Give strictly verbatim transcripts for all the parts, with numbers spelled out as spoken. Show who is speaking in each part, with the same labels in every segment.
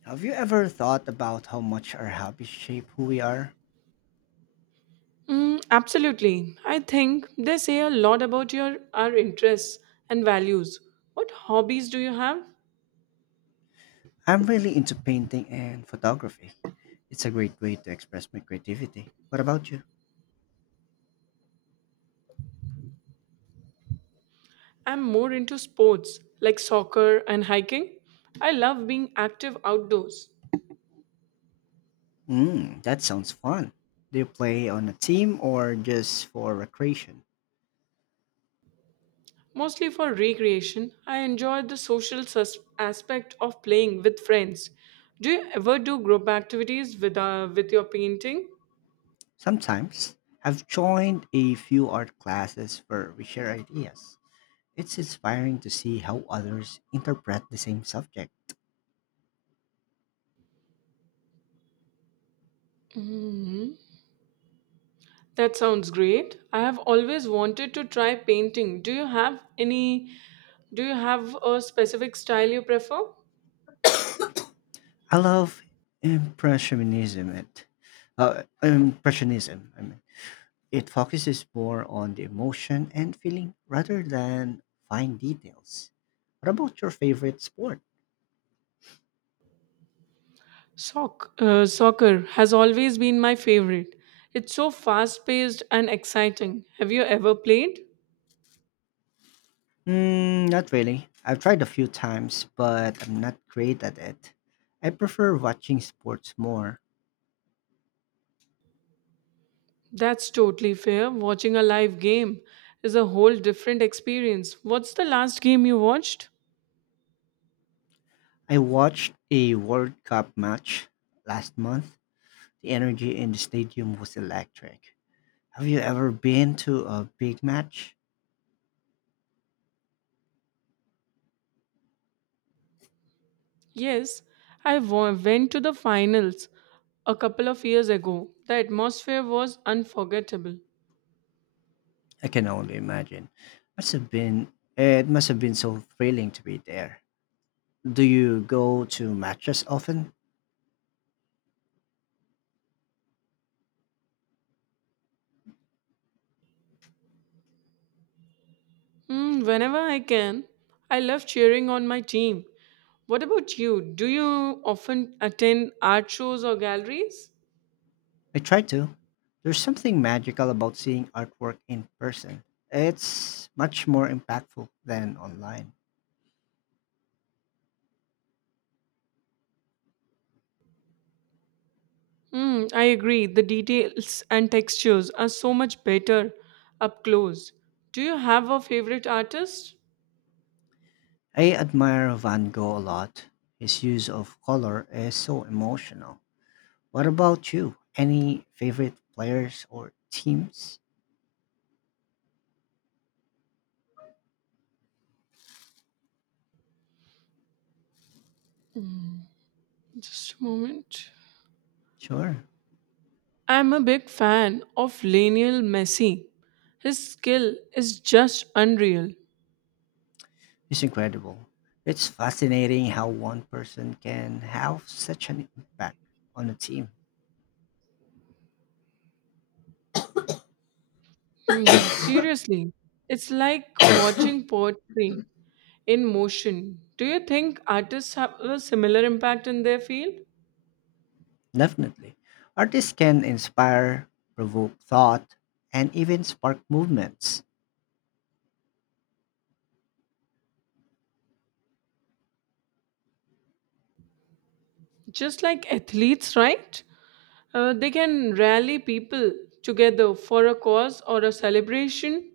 Speaker 1: Have you ever thought about how much our hobbies shape who we are?
Speaker 2: Mm, absolutely. I think they say a lot about your our interests and values. What hobbies do you have?
Speaker 1: I'm really into painting and photography. It's a great way to express my creativity. What about you?
Speaker 2: I'm more into sports like soccer and hiking. I love being active outdoors.
Speaker 1: Mm, that sounds fun. Do you play on a team or just for recreation?
Speaker 2: Mostly for recreation, I enjoy the social sus- aspect of playing with friends. Do you ever do group activities with uh, with your painting?
Speaker 1: Sometimes. I've joined a few art classes where we share ideas. It's inspiring to see how others interpret the same subject.
Speaker 2: That sounds great. I have always wanted to try painting. Do you have any do you have a specific style you prefer?
Speaker 1: I love impressionism. It, uh, impressionism, I mean. It focuses more on the emotion and feeling rather than fine details. What about your favorite sport?
Speaker 2: Soc- uh, soccer has always been my favorite. It's so fast-paced and exciting. Have you ever played?
Speaker 1: Mm, not really. I've tried a few times, but I'm not great at it. I prefer watching sports more.
Speaker 2: That's totally fair. Watching a live game is a whole different experience. What's the last game you watched?
Speaker 1: I watched a World Cup match last month. The energy in the stadium was electric. Have you ever been to a big match?
Speaker 2: Yes, I wa- went to the finals a couple of years ago. The atmosphere was unforgettable.
Speaker 1: I can only imagine. Must have been It must have been so thrilling to be there. Do you go to matches often?
Speaker 2: Mm, whenever I can, I love cheering on my team. What about you? Do you often attend art shows or galleries?
Speaker 1: I try to. There's something magical about seeing artwork in person. It's much more impactful than online.
Speaker 2: Mm, I agree. The details and textures are so much better up close. Do you have a favorite artist?
Speaker 1: I admire Van Gogh a lot. His use of color is so emotional. What about you? Any favorite players or teams?
Speaker 2: Just a moment.
Speaker 1: Sure.
Speaker 2: I'm a big fan of Lionel Messi. His skill is just unreal.
Speaker 1: It's incredible. It's fascinating how one person can have such an impact on a team.
Speaker 2: Hmm, seriously, it's like watching poetry in motion. Do you think artists have a similar impact in their field?
Speaker 1: Definitely. Artists can inspire, provoke thought, and even spark movements.
Speaker 2: Just like athletes, right? Uh, they can rally people together for a cause or a celebration.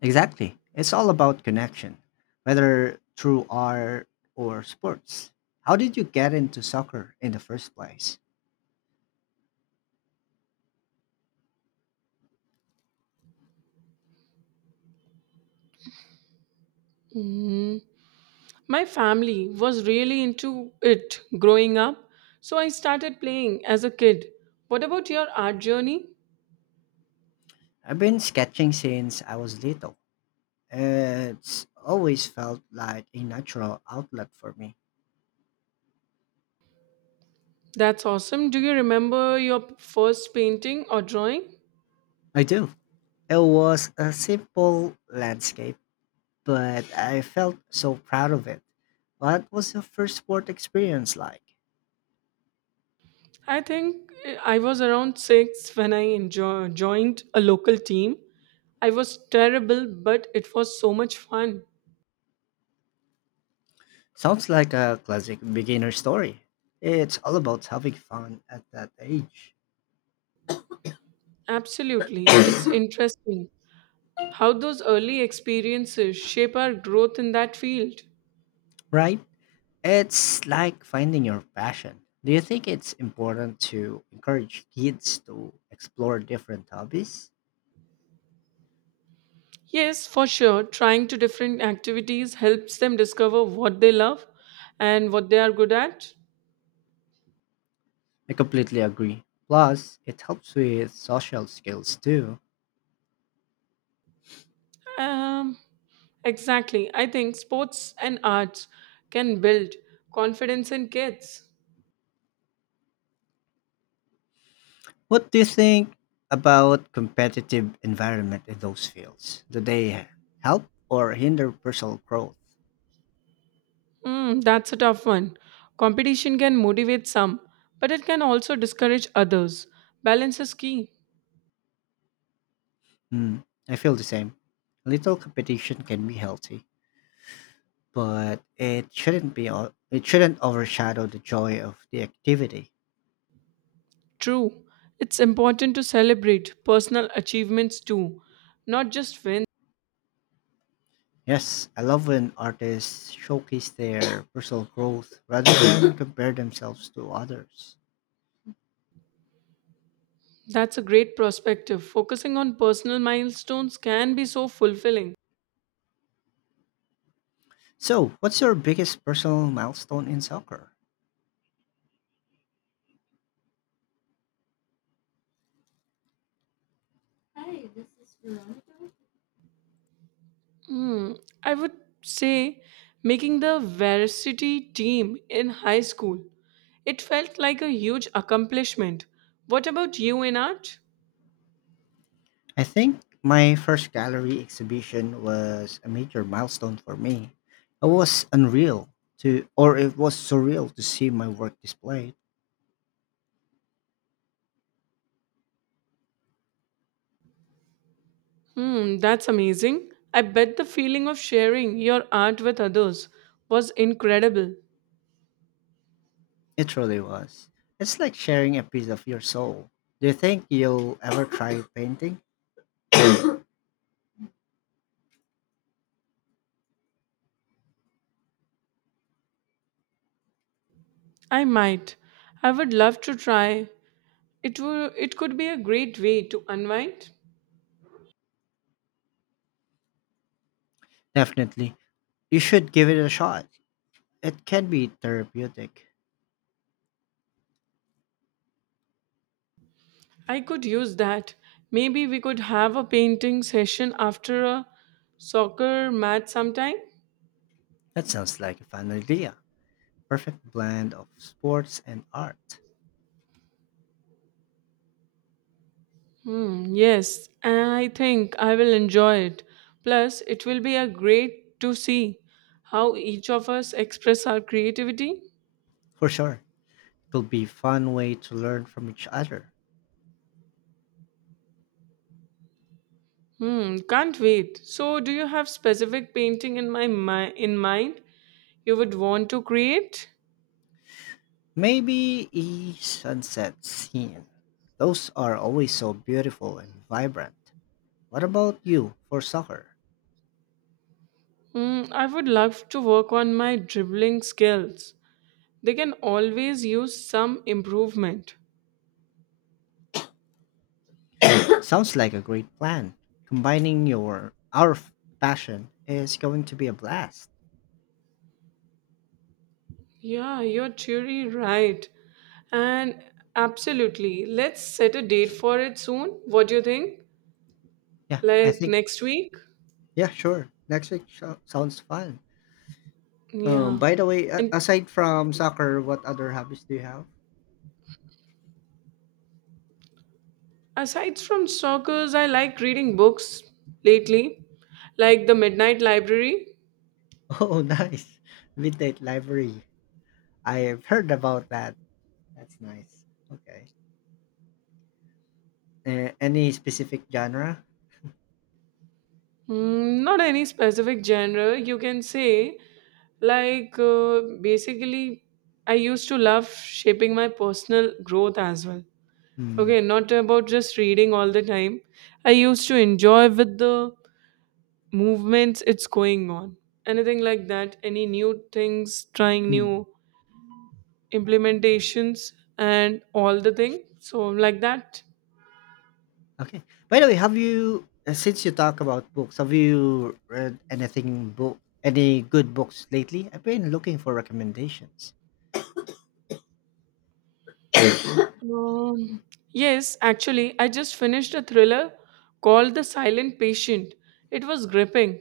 Speaker 1: Exactly. It's all about connection, whether through art or sports. How did you get into soccer in the first place?
Speaker 2: Mhm. My family was really into it growing up, so I started playing as a kid. What about your art journey?
Speaker 1: I've been sketching since I was little. It's always felt like a natural outlet for me.
Speaker 2: That's awesome. Do you remember your first painting or drawing?
Speaker 1: I do. It was a simple landscape, but I felt so proud of it. What was your first sport experience like?
Speaker 2: I think eh, I was around six when I enjoy, joined a local team. I was terrible, but it was so much fun.
Speaker 1: Sounds like a classic beginner story. It's all about having fun at that age,
Speaker 2: Absolutely. It's interesting how those early experiences shape our growth in that field.
Speaker 1: right? It's like finding your passion. Do you think it's important to encourage kids to explore different hobbies?
Speaker 2: Yes, for sure, trying to different activities helps them discover what they love and what they are good at.
Speaker 1: I completely agree. Plus, it helps with social skills too.
Speaker 2: Um, exactly. I think sports and arts can build confidence in kids.
Speaker 1: What do you think about competitive environment in those fields? Do they help or hinder personal growth?
Speaker 2: Hmm, that's a tough one. Competition can motivate some, but it can also discourage others. Balance is key.
Speaker 1: Hmm, I feel the same. Little competition can be healthy, but it shouldn't be o- it shouldn't overshadow the joy of the activity.
Speaker 2: True. It's important to celebrate personal achievements too, not just wins.
Speaker 1: Yes, I love when artists showcase their personal growth rather than compare themselves to others.
Speaker 2: That's a great perspective. Focusing on personal milestones can be so fulfilling.
Speaker 1: So, what's your biggest personal milestone in soccer?
Speaker 2: Hmm, I would say making the varsity team in high school. It felt like a huge accomplishment. What about you in art?
Speaker 1: I think my first gallery exhibition was a major milestone for me. It was unreal to, or it was surreal to see my work displayed.
Speaker 2: Hmm, that's amazing. I bet the feeling of sharing your art with others was incredible.
Speaker 1: It really was. It's like sharing a piece of your soul. Do you think you'll ever try painting?
Speaker 2: I might. I would love to try. It would it could be a great way to unwind.
Speaker 1: Definitely. You should give it a shot. It can be therapeutic.
Speaker 2: I could use that. Maybe we could have a painting session after a soccer match sometime.
Speaker 1: That sounds like a fun idea. Perfect blend of sports and art.
Speaker 2: Hmm, yes, I think I will enjoy it. Plus, it will be a great to see how each of us express our creativity.
Speaker 1: For sure. It'll be a fun way to learn from each other.
Speaker 2: Hmm, can't wait. So, do you have specific painting in my mi- in mind you would want to create?
Speaker 1: Maybe a sunset scene. Those are always so beautiful and vibrant. What about you for soccer?
Speaker 2: Hmm, I would love to work on my dribbling skills. They can always use some improvement.
Speaker 1: Sounds like a great plan. Combining your our f- passion is going to be a blast.
Speaker 2: Yeah, you're truly right. And absolutely, let's set a date for it soon. What do you think?
Speaker 1: Yeah, I
Speaker 2: Like
Speaker 1: think.
Speaker 2: next week?
Speaker 1: Yeah, sure. Next week sho- sounds fun. Um,
Speaker 2: Yeah.
Speaker 1: by the way, a-
Speaker 2: And
Speaker 1: aside from soccer, what other hobbies do you have?
Speaker 2: aside from stalkers, I like reading books lately, like The Midnight Library.
Speaker 1: Oh, nice. Midnight library. I've heard about that. That's nice. Okay. Uh, any specific genre?
Speaker 2: Mm, not any specific genre, you can say. Like, uh, basically, I used to love shaping my personal growth as well.
Speaker 1: Hmm.
Speaker 2: Okay, not about just reading all the time. I used to enjoy with the movements it's going on. Anything like that, any new things, trying
Speaker 1: Mm,
Speaker 2: new implementations and all the thing. So, like that.
Speaker 1: okay. By the way, have you uh, since you talk about books, have you read anything book any good books lately? I've been looking for recommendations.
Speaker 2: Um, yes, actually, I just finished a thriller called The Silent Patient. It was gripping.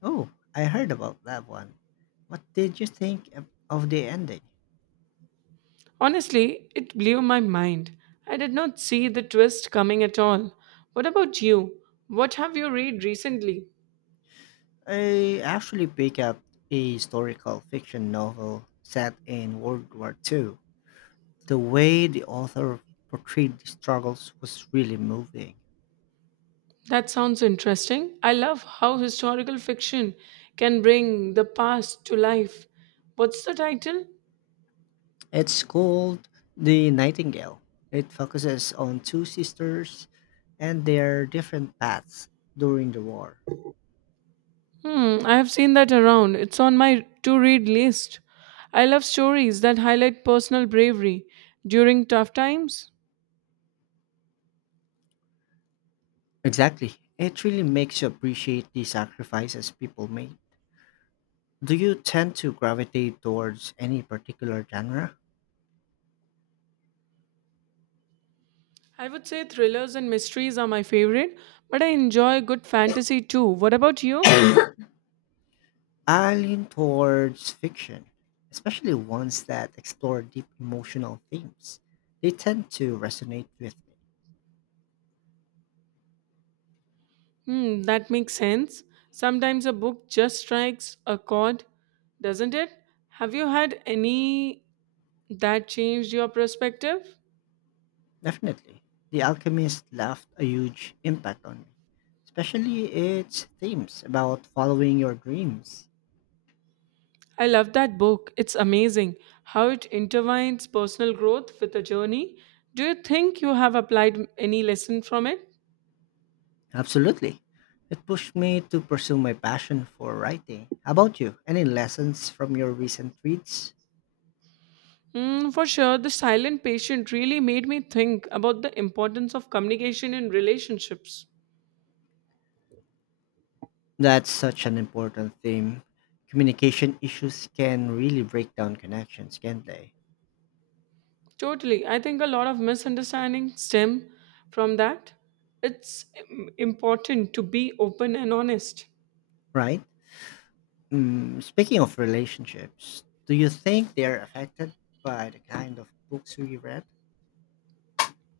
Speaker 1: Oh, I heard about that one. What did you think of of the ending?
Speaker 2: Honestly, it blew my mind. I did not see the twist coming at all. What about you? What have you read recently?
Speaker 1: I actually picked up a historical fiction novel set in World War Two. The way the author portrayed the struggles was really moving.
Speaker 2: That sounds interesting. I love how historical fiction can bring the past to life. What's the title?
Speaker 1: It's called The Nightingale. It focuses on two sisters and their different paths during the war.
Speaker 2: Hmm, I have seen that around. It's on my to read list. I love stories that highlight personal bravery during tough times.
Speaker 1: Exactly. It really makes you appreciate the sacrifices people made. Do you tend to gravitate towards any particular genre?
Speaker 2: I would say thrillers and mysteries are my favorite, but I enjoy good fantasy too. What about you?
Speaker 1: I lean towards fiction, especially ones that explore deep emotional themes. They tend to resonate with me.
Speaker 2: Hmm, that makes sense. Sometimes a book just strikes a chord, doesn't it? Have you had any that changed your perspective?
Speaker 1: Definitely. The Alchemist left a huge impact on me, especially its themes about following your dreams.
Speaker 2: I love that book. It's amazing how it intertwines personal growth with a journey. Do you think you have applied any lesson from it?
Speaker 1: Absolutely. It pushed me to pursue my passion for writing. How about you? Any lessons from your recent reads?
Speaker 2: Mm, for sure, The Silent Patient really made me think about the importance of communication in relationships.
Speaker 1: That's such an important theme. Communication issues can really break down connections, can't they?
Speaker 2: Totally. I think a lot of misunderstandings stem from that. It's im- important to be open and honest.
Speaker 1: Right? Mm, speaking of relationships, do you think they're affected by the kind of books we read?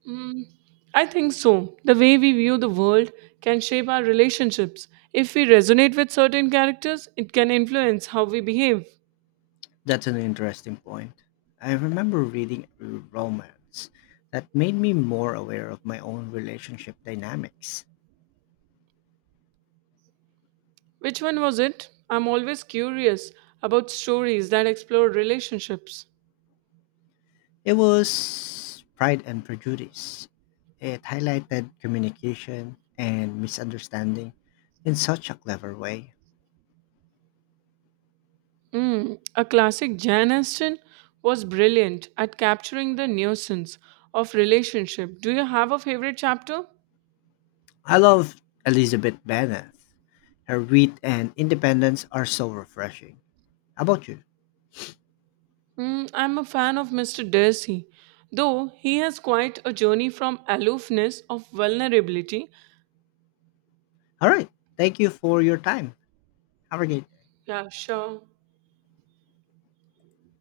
Speaker 2: Mm, I think so. The way we view the world can shape our relationships. If we resonate with certain characters, it can influence how we behave.
Speaker 1: That's an interesting point. I remember reading a romance that made me more aware of my own relationship dynamics.
Speaker 2: Which one was it? I'm always curious about stories that explore relationships.
Speaker 1: It was Pride and Prejudice. It highlighted communication and misunderstanding in such a clever way.
Speaker 2: Mm, a classic Jan Aston was brilliant at capturing the nuisance of relationship. Do you have a favorite chapter?
Speaker 1: I love Elizabeth Bennet. Her wit and independence are so refreshing. How about you?
Speaker 2: Mm, I'm a fan of Mister Darcy, though he has quite a journey from aloofness of vulnerability.
Speaker 1: All right. Thank you for your time. Have a great day.
Speaker 2: Yeah, sure.